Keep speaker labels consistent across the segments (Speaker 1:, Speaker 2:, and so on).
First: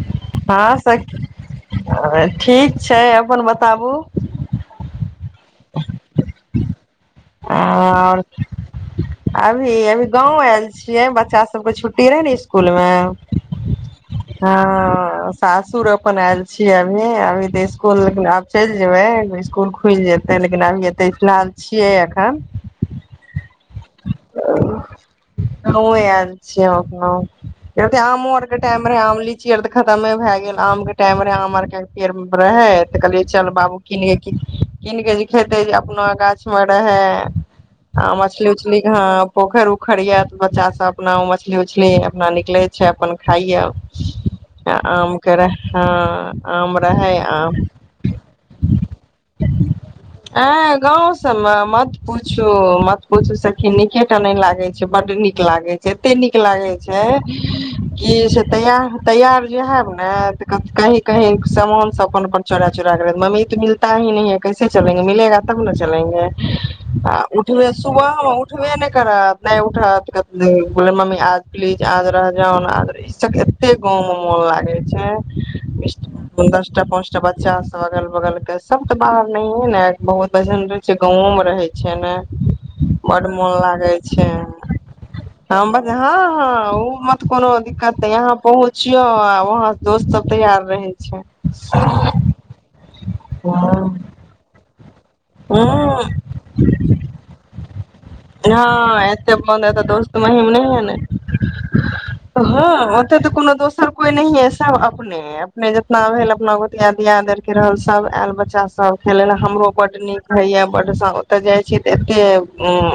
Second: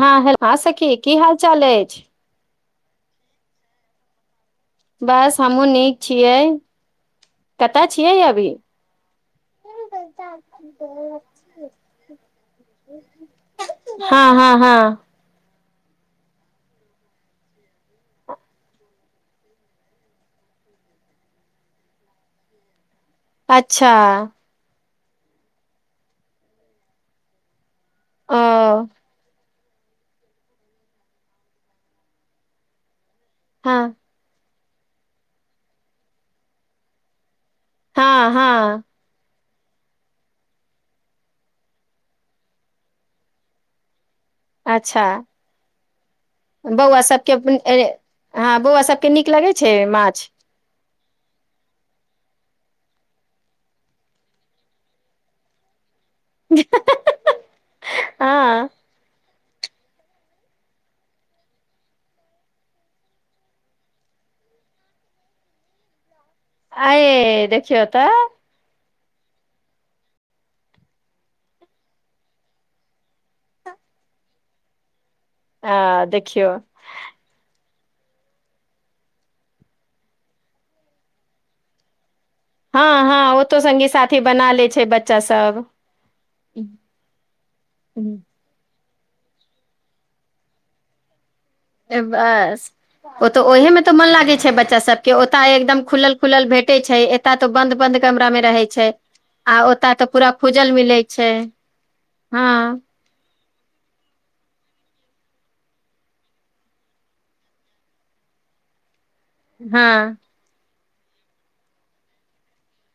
Speaker 1: हँ हेलो
Speaker 2: हँ
Speaker 1: सखी की
Speaker 2: सखि
Speaker 1: हाल चाल अछि
Speaker 2: ठीक छै अपन बताबू
Speaker 1: बस हमहूँ नीक छियै कतय छियै
Speaker 2: आओर
Speaker 1: अभी
Speaker 2: अभी अभी गाँव आयल छियै बच्चा सभके छुट्टी रहै ने स्कूल में हँ
Speaker 1: हँ हँ हँ
Speaker 2: सास सासुर अपन आयल छियै अभी अभी ते स्कूल लेकिन आब चलि जेबे स्कूल खुल जेते लेकिन आब अभी एतय फिलहाल छियै एखन
Speaker 1: अच्छा
Speaker 2: हमहू आयल छियै हम अपना एतय आमो
Speaker 1: ओ
Speaker 2: आर के टाइम रहे आमो लिच्ची लिच्ची और त खतमे भय गेलै आम के टाइम रहय आम आर के पेड़ मे रहय तऽ कहलियै चल बाबू
Speaker 1: हँ
Speaker 2: कीन कीन कीन के जे खेते जे अपना गाछ मे रहे
Speaker 1: हँ
Speaker 2: चलि चलि
Speaker 1: हँ
Speaker 2: गाम पोखरि उखरि यै तऽ बच्चा सब अपना ओ मछली उछली अपना निकले छै अपन खाइयै
Speaker 1: अच्छा
Speaker 2: आमके रह हँ आम
Speaker 1: बौआ
Speaker 2: रहै
Speaker 1: सबके अपन-
Speaker 2: आम
Speaker 1: ए, हँ बौआ सभके नीक लगै छै माछ
Speaker 2: ए गाँंव सब मे मत पूछू मत पूछू सखी निके टा नहि लागे छै बड्ड नीक लागे छै एते नीक लागे छै कि से
Speaker 1: हँ
Speaker 2: तैयार तैयार इ हैब ने त कही कही समान सब अपन अपन चोरा चोरा कर मम्मी तऽ मिलता ही नहि है कैसे चलेंगे मिलेगा तब ने चलेंगे
Speaker 1: आ यैय देखियौ
Speaker 2: ओ
Speaker 1: तऽ
Speaker 2: हम उठबे नहि करत नहि उठत बोलत मम्मी आज रह जाओ न प्लीज आज रह जाते गाँव मे मन लागे
Speaker 1: आ
Speaker 2: छै
Speaker 1: देखियौ
Speaker 2: दशटा पाँचटा बच्चा अगल बगल के सब तऽ बाहर नहिए ने बहुत वजन रह छै गाँवो मे रहे छै ने
Speaker 1: हँ
Speaker 2: बड्ड
Speaker 1: हँ ओ
Speaker 2: मोन
Speaker 1: तो संगी
Speaker 2: लागै
Speaker 1: साथी
Speaker 2: छै
Speaker 1: बना ले छै बच्चा
Speaker 2: हम हँ हँ
Speaker 1: सब
Speaker 2: ओ मत कोन कोनो दिक्कत यहाँ पहुँचियौ आ वहां दोस्त सब तैयार रहै छै
Speaker 1: बस ओ तऽ ओही मे तऽ मन लागै छै बच्चा सब के ओताय एकदम
Speaker 2: हँ
Speaker 1: खुलल खुलल भेटे छै एत तो बन्द बन्द कमरा मे रहे छै
Speaker 2: हँ एते
Speaker 1: आ
Speaker 2: बन्द एते
Speaker 1: ओता तऽ
Speaker 2: दोस्त
Speaker 1: पूरा
Speaker 2: महिम
Speaker 1: खुजल
Speaker 2: नहि हने
Speaker 1: मिलै छै
Speaker 2: हँ ओते तऽ कोनो दोसर कोइ नहिए सब अपने अपने जतना भेल अपना गोतिया दियादरके रहल सब आयल बच्चा सब खेलय लए हमरो बड्ड
Speaker 1: हँ
Speaker 2: नीक होइयै बड्ड ओते जाय छी तऽ एते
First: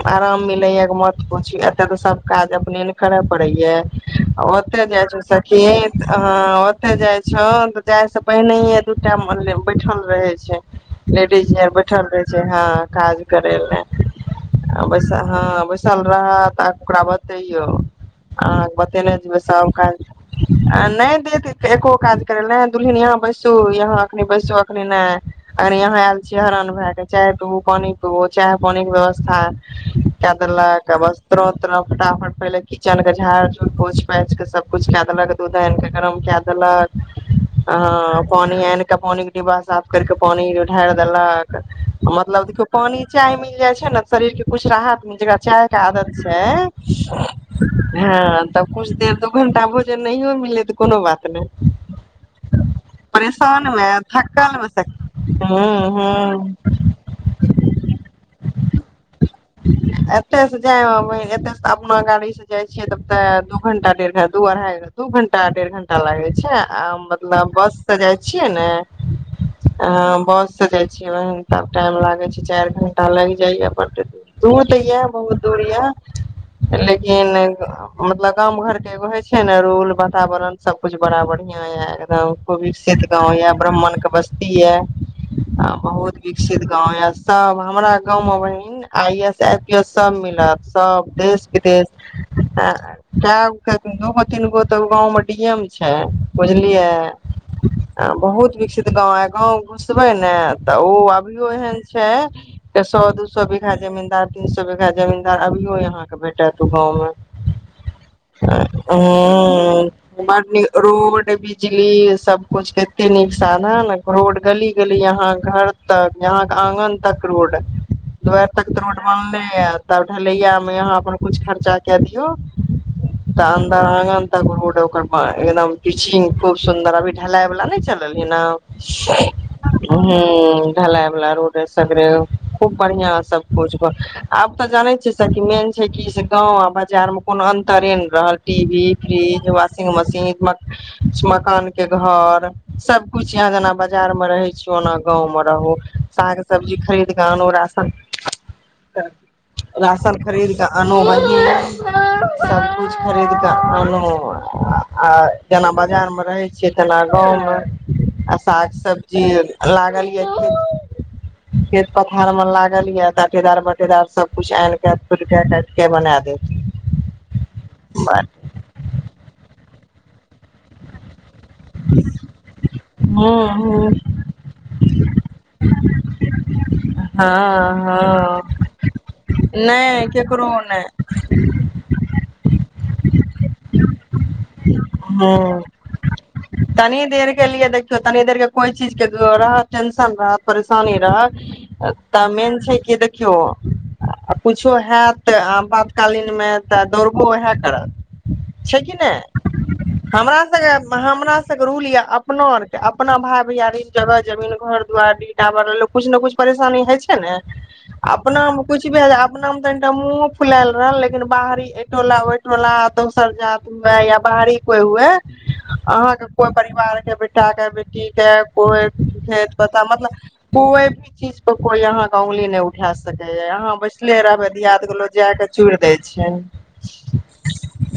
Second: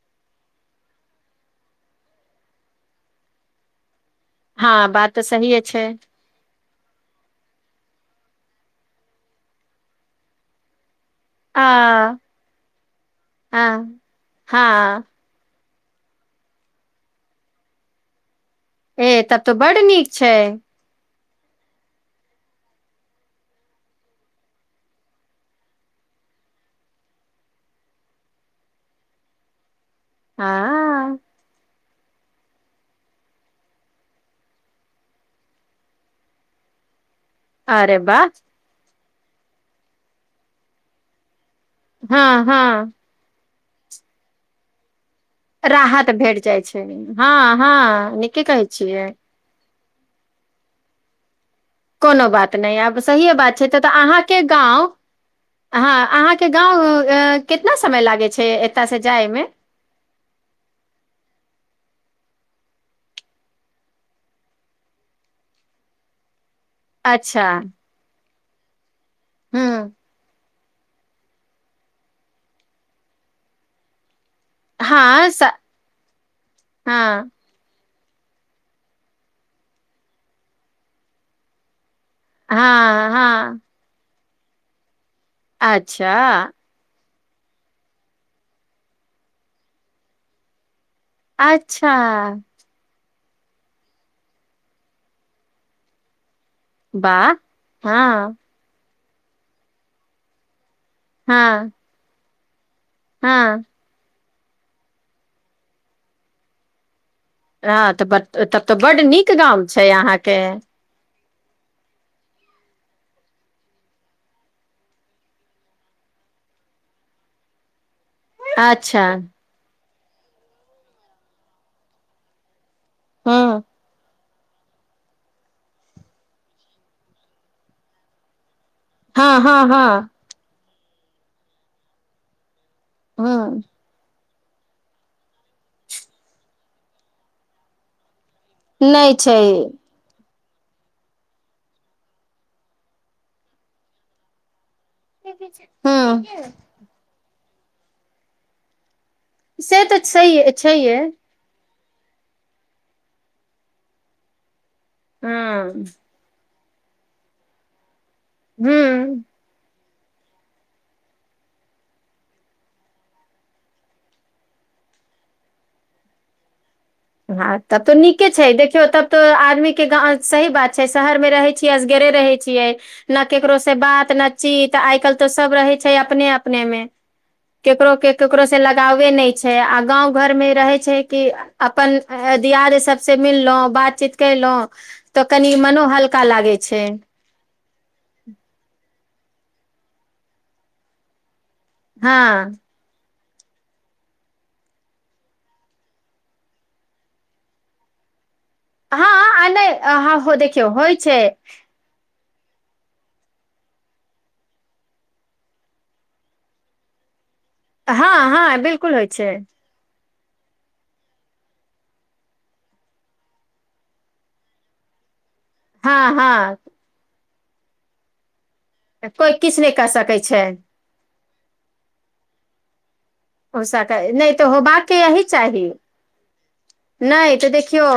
Speaker 2: आराम मिले या मत पूछ एते ते सब काज अपने खड़ा पड़ै है ओतऽ
Speaker 1: हँ
Speaker 2: जाइ
Speaker 1: बात तऽ
Speaker 2: छू
Speaker 1: सहिए
Speaker 2: सखी
Speaker 1: छै
Speaker 2: हँ ओते जाइ छौ तऽ जाइ से पहिनए दू टा बैठल रहै छै लेडीज
Speaker 1: आ
Speaker 2: बैठल रहे छै हँ काज करे
Speaker 1: आ
Speaker 2: ले
Speaker 1: हँ
Speaker 2: बइस ह बइस बैसल रहत आर ओकरा बतैयो अहाँ बतेने
Speaker 1: ए
Speaker 2: जेबै
Speaker 1: तब तो
Speaker 2: सब
Speaker 1: बड
Speaker 2: काज
Speaker 1: नीक छै
Speaker 2: आ नहि देत एको काज करे दुल्हिन यहाँ बैसु यहा अखनी बैसु अखनी ने अखनी यहा आयल छियै हरान भए चाहि पो पानि प चाहे पानिक के व्यवस्था कय देलक आ
Speaker 1: हँ
Speaker 2: बस तुरन्त मे फटाफट पहिले किचन के झाड़ झूड़ पोछि पाछि के सबकुछ कऽ देलक दूध आनि कऽ गरम कए देलक
Speaker 1: अरे
Speaker 2: ह
Speaker 1: वाह
Speaker 2: पानि आनिकऽ पानि डिब्बा साफ करिक पानि ढारि देलक
Speaker 1: हँ
Speaker 2: मतलब देखियौ
Speaker 1: हँ
Speaker 2: पानि चाय मिल जाइ छै ने शरीर के कुछ राहत मिल जेकरा चाय के आदत
Speaker 1: राहत भेट
Speaker 2: छै
Speaker 1: जाइ हँ हँ नीके
Speaker 2: ह
Speaker 1: कहै
Speaker 2: तब कुछ
Speaker 1: छियै
Speaker 2: देर दू घंटा जे नहियो मिलै तऽ कोनो बात नहि
Speaker 1: कोनो बात नहि सहिए बात
Speaker 2: परेशान
Speaker 1: छै तू
Speaker 2: मे
Speaker 1: अहाँ के
Speaker 2: थकल
Speaker 1: गांव
Speaker 2: मे हूं हूं
Speaker 1: गाँव कितना समय लागे छै एतय से जायमे
Speaker 2: एतऽ से जाय आबै मे अपना गाड़ी से जाय छियै तब ते दू घंटा डेढ़ घंटा दू अढ़ाई घंटा दू घंटा डेढ़ घंटा लागे छै आ
Speaker 1: अच्छा
Speaker 2: मतलब बस से जाइ छियै ने
Speaker 1: हूँ
Speaker 2: बस से जाइ छी तब टाइम लागे छै चारि घंटा लागि जाइयए बड्ड दूर दूर तऽ यै
Speaker 1: हँ
Speaker 2: बहुत
Speaker 1: स
Speaker 2: दूर यए
Speaker 1: हँ
Speaker 2: लेकिन मतलब गामं घर के एगो होय छै ने रोल वातावरण सब कुछ बड़ा बढ़िया यै गाउँ के विकसित
Speaker 1: हँ
Speaker 2: गांव ये
Speaker 1: हँ
Speaker 2: ब्राह्मण के बस्ती यै
Speaker 1: अच्छा
Speaker 2: बहुत विकसित गांव सब हमरा गाँव मे बहिन I A S I P S सब मिलत सब देश
Speaker 1: अच्छा
Speaker 2: विदेश आ कए गो दूगो तीन गो तऽ गांव में डी एम छै बुझलियै
Speaker 1: वाह हँ
Speaker 2: बहुत विकसित गाँव ह गाँव घुसबै ने तऽ ओ अभियो
Speaker 1: हँ
Speaker 2: एहन छै के सौ दू सौ
Speaker 1: हँ
Speaker 2: बीघा जमींदार तीन सौ बीघा जमीन्दार अभियो यहाँ के भेटत ओ गाँव में
Speaker 1: हँं तऽ ब तब तऽ बड नीक गाम छै
Speaker 2: ह
Speaker 1: आहाँ के
Speaker 2: बड नीक रोड बिजली सब कुछ के एते नीक साधन रोड गली गली यहा घर तक यहां के आंगन तक रोड दुआरि तक त रोड
Speaker 1: अच्छा
Speaker 2: बनले ऐत तब ढलैया मे यहा अपन कुछ खर्चा क दियो तऽ
Speaker 1: हँ
Speaker 2: अन्दर आंगन रोड ओकर एकदम पिचिंग खूब सुंन्दर अभी ढलाई वाला नहि चल हे ने
Speaker 1: हँ हँ हँ
Speaker 2: हूं ढलाई वाला रोड सगरे खूब बढ़िया सब
Speaker 1: हँ
Speaker 2: कुछ आब तऽ जाने छियै सखी मेन छै की कि से गांव आ बाजार में कोनो अंतरे ने रहल टी वी
Speaker 1: नहि छै
Speaker 2: फ्रिज वाशिंग मशीन मकान के घर सब कुछ यहाँ जेना बाजार मे रहे छै कोना गाँव मे रहू
Speaker 1: हँ
Speaker 2: साग सब्जी खरीद क आनू राशन
Speaker 1: से तऽ
Speaker 2: राशन
Speaker 1: छैहे
Speaker 2: खरीद कऽ
Speaker 1: छैहे
Speaker 2: आनू सबकिछु खरीद कऽ आनू आ जेना
Speaker 1: हँ
Speaker 2: बाजार मे रहै छ खेतना गाँवमे आ साग
Speaker 1: हूँ
Speaker 2: सब्जी लागल यै खेत मे खेत पथार मे लागल यै तटेदार बटेदार सबकुछ आनि के तोड़िके काटि के बना देत
Speaker 1: हँ तब तऽ नीके छै देखियौ तब तऽ आदमी के गाँव सही बात छै शहरमे रहैत छै असगरे रहै छियै ने
Speaker 2: हूं
Speaker 1: केकरो से
Speaker 2: हूं
Speaker 1: बात न चीत आइ कल्हि तो सब रहै छै अपने अपने अपनेमे
Speaker 2: हँ
Speaker 1: ककरो के
Speaker 2: हँ
Speaker 1: ककरोसँ लगावे नहि छै आ
Speaker 2: नहि
Speaker 1: गाँव
Speaker 2: केकरो
Speaker 1: घरमे रहै छै
Speaker 2: नहि
Speaker 1: कि अपन दियाद सब से मिल लों बातचीत कयलहुँ तऽ कनि
Speaker 2: ह
Speaker 1: मनो हल्का लागै छै
Speaker 2: तनी देर के लिए देखियौ तनी देर के कोइ चीज के रह टेंशन रह परेशानी रह तऽ
Speaker 1: हँ
Speaker 2: मेन छै कि देखियौ आ किछो हत आपातकालीनमे तऽ दौड़बो उएह करत छै कि
Speaker 1: हँ आ
Speaker 2: नहि
Speaker 1: ह
Speaker 2: हमरा
Speaker 1: देखियौ होइ
Speaker 2: सभके
Speaker 1: छै
Speaker 2: हमर सभके रूल य अपना आर के अपना भााय भैयारी जबह जमीन घर दुआरि बर कुछ ने कुछ परेशानी हय छै ने
Speaker 1: हँ हँ
Speaker 2: अपनामे कुछ
Speaker 1: बिलकुल
Speaker 2: भी
Speaker 1: होइ छै
Speaker 2: अपनामे मुँह फुलाल रहल लेकिन बाहरी टोला ओहि टोला दोसर जात हुए या बाहरी कोई हुए
Speaker 1: हँ
Speaker 2: अहाँके
Speaker 1: हँ
Speaker 2: कोइ परिवार के बेटाके बेटीके कोइ
Speaker 1: कोइ किछु नहि
Speaker 2: पता
Speaker 1: कऽ
Speaker 2: मतलब
Speaker 1: सकै छै
Speaker 2: कोई भी चीज पर कोइ यहा कोई अंगुली नहि उठा स सकै
Speaker 1: ओ
Speaker 2: अहाँ
Speaker 1: सकै
Speaker 2: बैसले
Speaker 1: नहि तऽ
Speaker 2: रहबै
Speaker 1: होबाक
Speaker 2: दियादु के लो
Speaker 1: यही
Speaker 2: जाय के
Speaker 1: चाही
Speaker 2: चूड़ देै छै
Speaker 1: नहि तऽ देखियौ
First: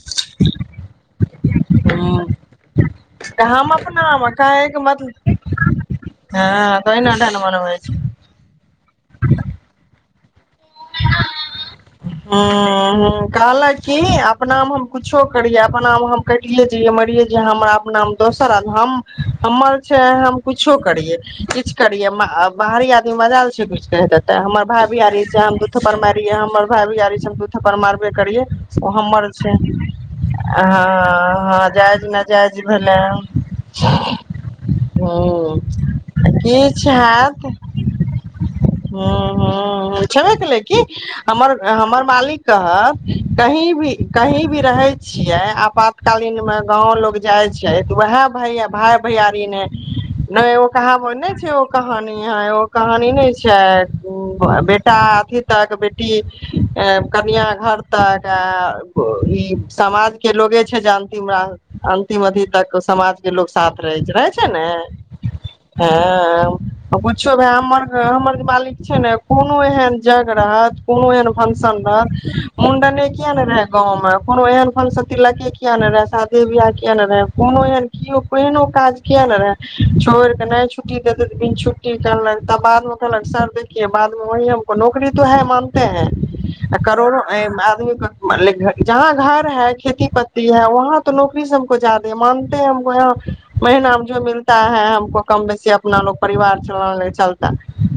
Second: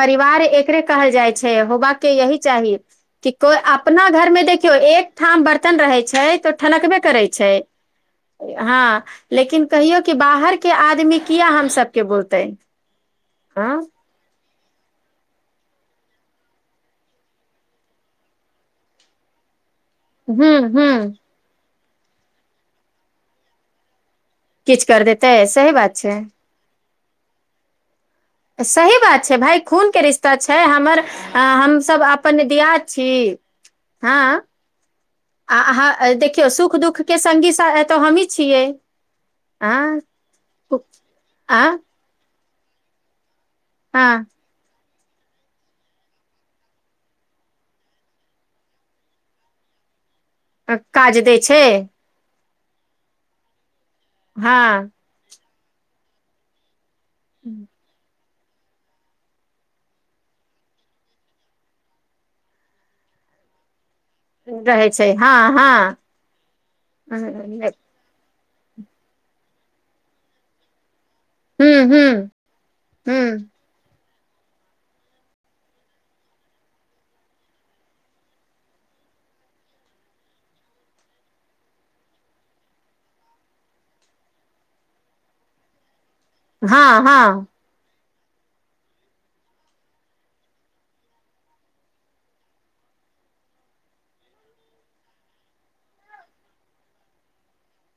Speaker 1: परिवार एकरे कहल जाइ छै होबाके
Speaker 2: ह
Speaker 1: यही चाही कि
Speaker 2: तऽ
Speaker 1: कोइ
Speaker 2: हम
Speaker 1: अपना
Speaker 2: मे
Speaker 1: घरमे देखियौ
Speaker 2: काहेके
Speaker 1: एक
Speaker 2: मतलब
Speaker 1: ठाम बर्तन रहै छै तऽ
Speaker 2: हँ
Speaker 1: ठनबे
Speaker 2: तहिना
Speaker 1: करै
Speaker 2: डन
Speaker 1: छै
Speaker 2: बनबै
Speaker 1: ह लेकिन कहियो बाहर के आदमी किया हम सब के बोलतेैय
Speaker 2: ह ह कहल च अपनामे हम कुछो करियै अपनामे हम कटिये जइै मरियै जे हमर अपनामे दोसर आ हम हमर छै हम
Speaker 1: हूँ
Speaker 2: कुछो
Speaker 1: हूँ
Speaker 2: करियै किछु करिये बाहरी आदमी मजा छै कुछ कह दे ते हमर
Speaker 1: किछु
Speaker 2: भाभी
Speaker 1: कर देतै
Speaker 2: छै हम दू
Speaker 1: सही
Speaker 2: थप
Speaker 1: बात
Speaker 2: पर
Speaker 1: छै
Speaker 2: मारीे हमर भाभी छै हम दू थप पर मार
Speaker 1: सही बात छै भाय खूनके रिश्ता छै
Speaker 2: हँ
Speaker 1: हमर
Speaker 2: हँ
Speaker 1: हमस
Speaker 2: जायज
Speaker 1: अपन
Speaker 2: नाजायज
Speaker 1: दिय
Speaker 2: भेलै
Speaker 1: छी की हँ
Speaker 2: हूँ
Speaker 1: आ अहाँ देखियौ सुख
Speaker 2: किछ
Speaker 1: दुःख के संगी सा एतऽ हमही छियै
Speaker 2: हँ
Speaker 1: आ
Speaker 2: हँ छबे केलय की
Speaker 1: आ
Speaker 2: हमर मालिक कहब कही भी कही भी रहेय छियै आपातकालीनमे गाँव लोग जाइ छै तऽ उएह भैय भाय भैयारी ने नहि ओ
Speaker 1: हँ
Speaker 2: कहावत
Speaker 1: काज
Speaker 2: ने
Speaker 1: दै
Speaker 2: छै ओ कहानी ह ओ कहानी नहि छै
Speaker 1: हँ
Speaker 2: बेटा अथी तक बेटी कनियां घर तक तऽ ई समाज के लोगे छै जे अंतिम अंतिम अथी तक समाज जे लोक साफ रहै छै ने
Speaker 1: रहै छै हँ
Speaker 2: हँ पुछो भाय हमर
Speaker 1: हू
Speaker 2: हमर मालिक छै ने कोनो एहन जग रहत कोनो एहन फंक्शन
Speaker 1: हू
Speaker 2: रह मुंडने
Speaker 1: हू
Speaker 2: किया ने रहे गाँव मे कोनो एहन फनसती लके किया ने रहे शादे बियाह किया ने रहे कोनो एहन केओ केहनो काज किया रहय छोड़ देनाय नहि छुट्टी देे छुट्टीलक त बाद मे कहलक सर देखिये बाद मे ओही नौकरी तो है मानते है
Speaker 1: हँ हँ
Speaker 2: करोड़ो आदमी मतल जहाँ घर है खेती प्ती है वहाँ तो नौकरी से हमको जादे है मानतेै हमको यहाँ महिनामे जो मिलता है हमको कम बेसी अपना ल परिवार चल चलता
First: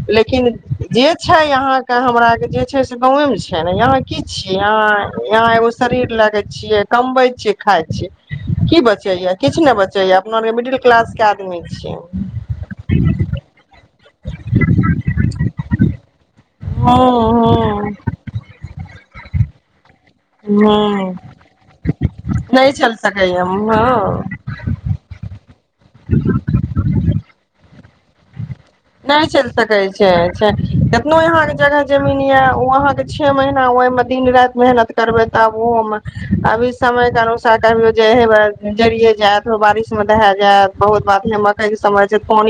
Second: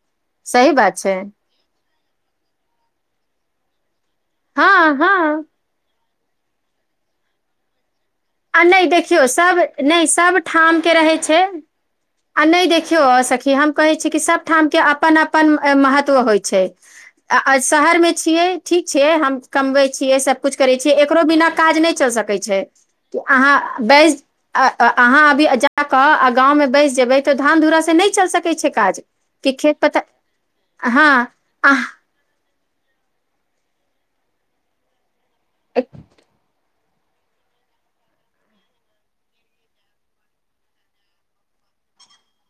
Speaker 2: लेकिन
Speaker 1: सही बात
Speaker 2: जे छै यहां के हमरा के जे छै से गांव मे छै ने यहा की छी
Speaker 1: हँ
Speaker 2: यहा
Speaker 1: हँ
Speaker 2: यहाँ एगो शरीर लगे छियै कमबै छियै खाय
Speaker 1: आ
Speaker 2: छियै की
Speaker 1: नहि देखियौ
Speaker 2: बचैया
Speaker 1: सभ
Speaker 2: किछु नहि बचैए अपना
Speaker 1: सभ
Speaker 2: आरके मिडिल
Speaker 1: ठाम
Speaker 2: क्लास
Speaker 1: रहै
Speaker 2: के
Speaker 1: छै
Speaker 2: आदमी छियै
Speaker 1: आ नहि देखियो सखी हम कहे छी कि सब ठाम के अपन अपन महत्व होइ छै
Speaker 2: हँ हँ
Speaker 1: शहर मे छियै ठीक छै हम कबै छियै सबकुछ करै छियै
Speaker 2: हँ
Speaker 1: एकरो बिना काज नहि चल सकै छै
Speaker 2: नहि चलि सकैया
Speaker 1: अहाँ
Speaker 2: हँ
Speaker 1: बस अहाँ अभी जाक गाँंव मे बैस जेबै त धान धूरासँ नहि चलि सकै छै काज
Speaker 2: नहि चलि
Speaker 1: कि
Speaker 2: सकै
Speaker 1: खेत पता
Speaker 2: छै
Speaker 1: हँ
Speaker 2: केतनो यहाँके जगह
Speaker 1: आह,
Speaker 2: जमीन यऽ ओ अहाँके छे महीना ओहिमे दिन राति मेहनत करबै तब ओहोमे अभी समय के अनुसार को जे हे जरिये जायत बारिश मे दहा जायत बहुत बात हे मकई के समय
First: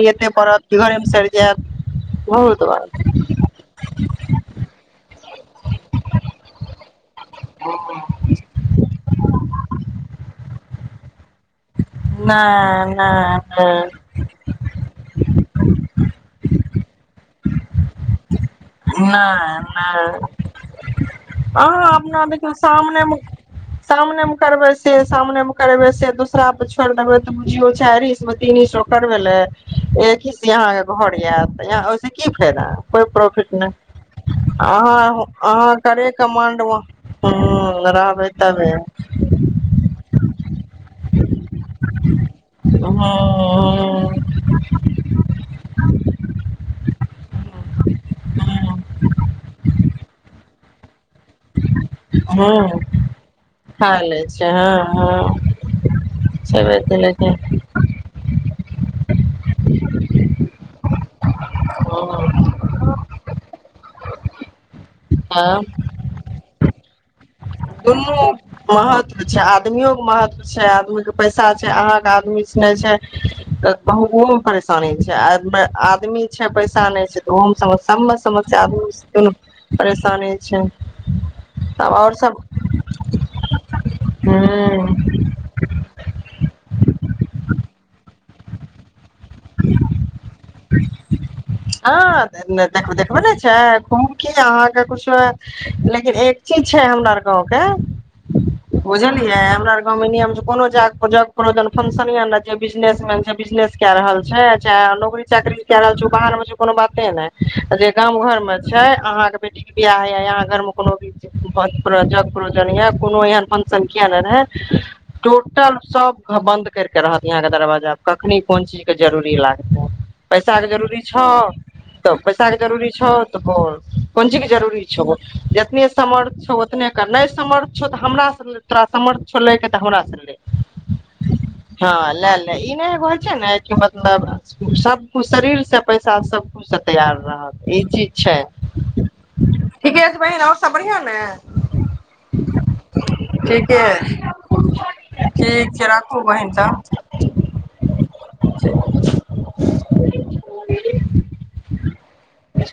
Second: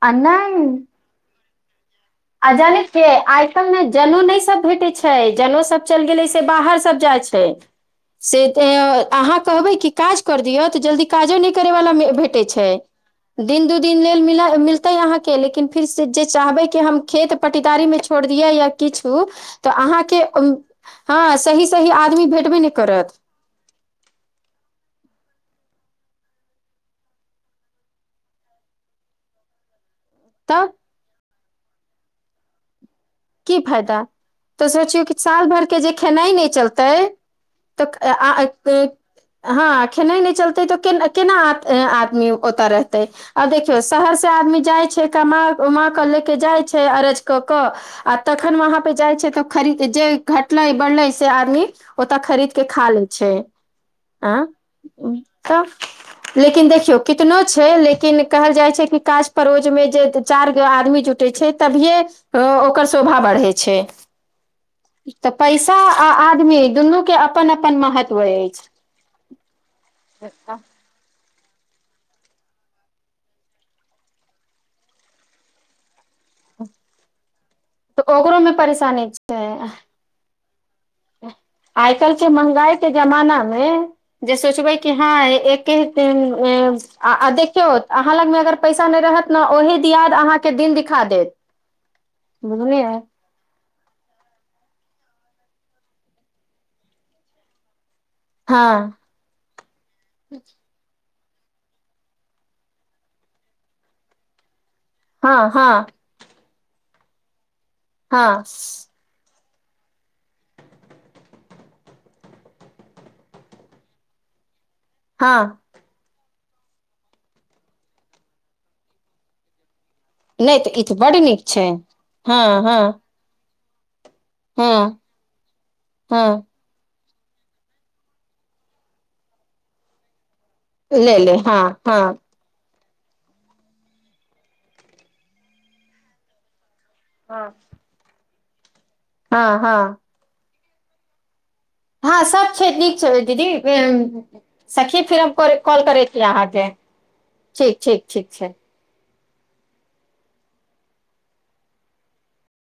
Speaker 1: आ नहि
Speaker 2: घरमे सरय जायब
Speaker 1: आ जानेिय छिय आइ कालल्हि ने जनेउ नहि सब भेटैत छै जने सब चलि गेलै से बाहर सब जाइ छै से त अहाँ कहबै कि काज कर दियअ तऽ जल्दी काजो नहि करै वाला भेटै छै
Speaker 2: नहि नहि
Speaker 1: दिन दू
Speaker 2: नहि
Speaker 1: दिन लेल मिल मिलतै अहाँके लेकिन फिर से जे चाहबै कि हम खेत पटीदारी मे छोड़ द किछ
Speaker 2: नहि
Speaker 1: तऽ अहाँके
Speaker 2: नहि
Speaker 1: ह सही सही आदमी भेटबे नहि करत
Speaker 2: सामनेमे करबै से सामनेमे करेब से दूसरा छोड़ देबूो चारस तीनस करबे
Speaker 1: तब
Speaker 2: यहाँके घर आयत यह ओहिस की फायदा कोइ प्रोफिट
Speaker 1: की फायदा
Speaker 2: नहि
Speaker 1: तऽ सोचियौ कि
Speaker 2: अहाँ
Speaker 1: साल
Speaker 2: अहाँ
Speaker 1: भरिके जे
Speaker 2: करे
Speaker 1: खेनाइ नहि
Speaker 2: कम्ड
Speaker 1: चलतै
Speaker 2: ह
Speaker 1: तऽ आ
Speaker 2: रहबै
Speaker 1: आ,
Speaker 2: तबे
Speaker 1: ए, हँ खेनाय नहि नहि चलतै त के केना आदमी ओत
Speaker 2: ह
Speaker 1: रहते आ देखियौ शहर से आदमी जाइ छै ल के जाइ छै बेचक क तखन वहाँ जा छै त खरीद जे घटलय बढ़लय आदमी ओत खरीदके खा ले छै
Speaker 2: खा लै छै हँ हँ
Speaker 1: अंत लेकिन
Speaker 2: छेबे
Speaker 1: देखियौ
Speaker 2: केलै कि
Speaker 1: कितनो छै लेकिन कहल जाइ छै कि काज परोज मे जे चारि गो आदमी जुट जुटे छै तभिये ओकर शोभा बढ़ै छै तऽ
Speaker 2: हँ
Speaker 1: पैसा आ आदमी दुनू के अपन अपन महत्व
Speaker 2: दुनू
Speaker 1: अछि
Speaker 2: महत्व छै आदमियो के महत्व छै आदमीे के पैसा छै अहाँके आदमी सु नहि छै कहु मे परेशानी छै आ आदमी छै पैसा नहि छै तऽ ओहो सभ
Speaker 1: तऽ
Speaker 2: मे
Speaker 1: ओकरोमे
Speaker 2: समस्या आदमी
Speaker 1: परेशानी
Speaker 2: को परेशानी छै तब
Speaker 1: आइकल
Speaker 2: आओर
Speaker 1: छै
Speaker 2: सब
Speaker 1: म आइ के जमाना मे जे सोचबै कि
Speaker 2: हूँ
Speaker 1: हँ एके [unintelligible] आ देखियौ अहाँ लग अगर पैसा नहि रहत ने ओहे दियाद अहाँ
Speaker 2: ह
Speaker 1: बुझलियै
Speaker 2: देखब नाइ छै आ घूम की अहाँके कछो लेकिन एक चीज छै हमरा गाँव के
Speaker 1: हँ
Speaker 2: बुझलियै हमरा आर गाँवमे नियम छै कोनो [unintelligible] कर फंक्शन बिनेस बिजनेस कए रहल छै नौकरी
Speaker 1: हँ
Speaker 2: चाकरी कए
Speaker 1: हँ
Speaker 2: रहल छौ बाहर में छ कोनो बाते नहि जे गाँव घर
Speaker 1: हँ
Speaker 2: में छै अहाँ के बेटी के बियाह हय य यहाँ घर में कोनो भीन या कोनो एहन फंक्शन किया ने रहे
Speaker 1: हँ
Speaker 2: टोटल सब बंन्द कर के रहत यहा के दरवाजा कखनी कोन चीज के जरूरी लागतै
Speaker 1: नहि
Speaker 2: पैसा के
Speaker 1: तऽ ई तऽ
Speaker 2: जरूरी
Speaker 1: बड्ड
Speaker 2: छौ
Speaker 1: नीक छै
Speaker 2: तऽ
Speaker 1: हँ
Speaker 2: पैसा के
Speaker 1: हँ
Speaker 2: जरूरी छौ तऽ बोल कोन ची क जरूरी
Speaker 1: हँ
Speaker 2: छ जतने समर्थ
Speaker 1: हँ
Speaker 2: छ उतने नहि समर्थ छौ तऽ हमराास तोरा समर्थ छ ले के तऽ हमरा से ले हँ लै ले ई नहि होइ छै ने कि मतलब सबछ शरीर से पैसा सबकुछ तैयार रहत ई चीज छै
Speaker 1: हँ हँ
Speaker 2: आओर सब बढीयां ने
Speaker 1: हँ सब छै नीक छै दीदी
Speaker 2: ठीके
Speaker 1: सखी फेर हम
Speaker 2: ठीक
Speaker 1: कॉल
Speaker 2: छै
Speaker 1: करै छी
Speaker 2: राखू बहिन
Speaker 1: अहाँके
Speaker 2: तब
Speaker 1: ठीक ठीक ठीक छै
Speaker 2: [unintelligible]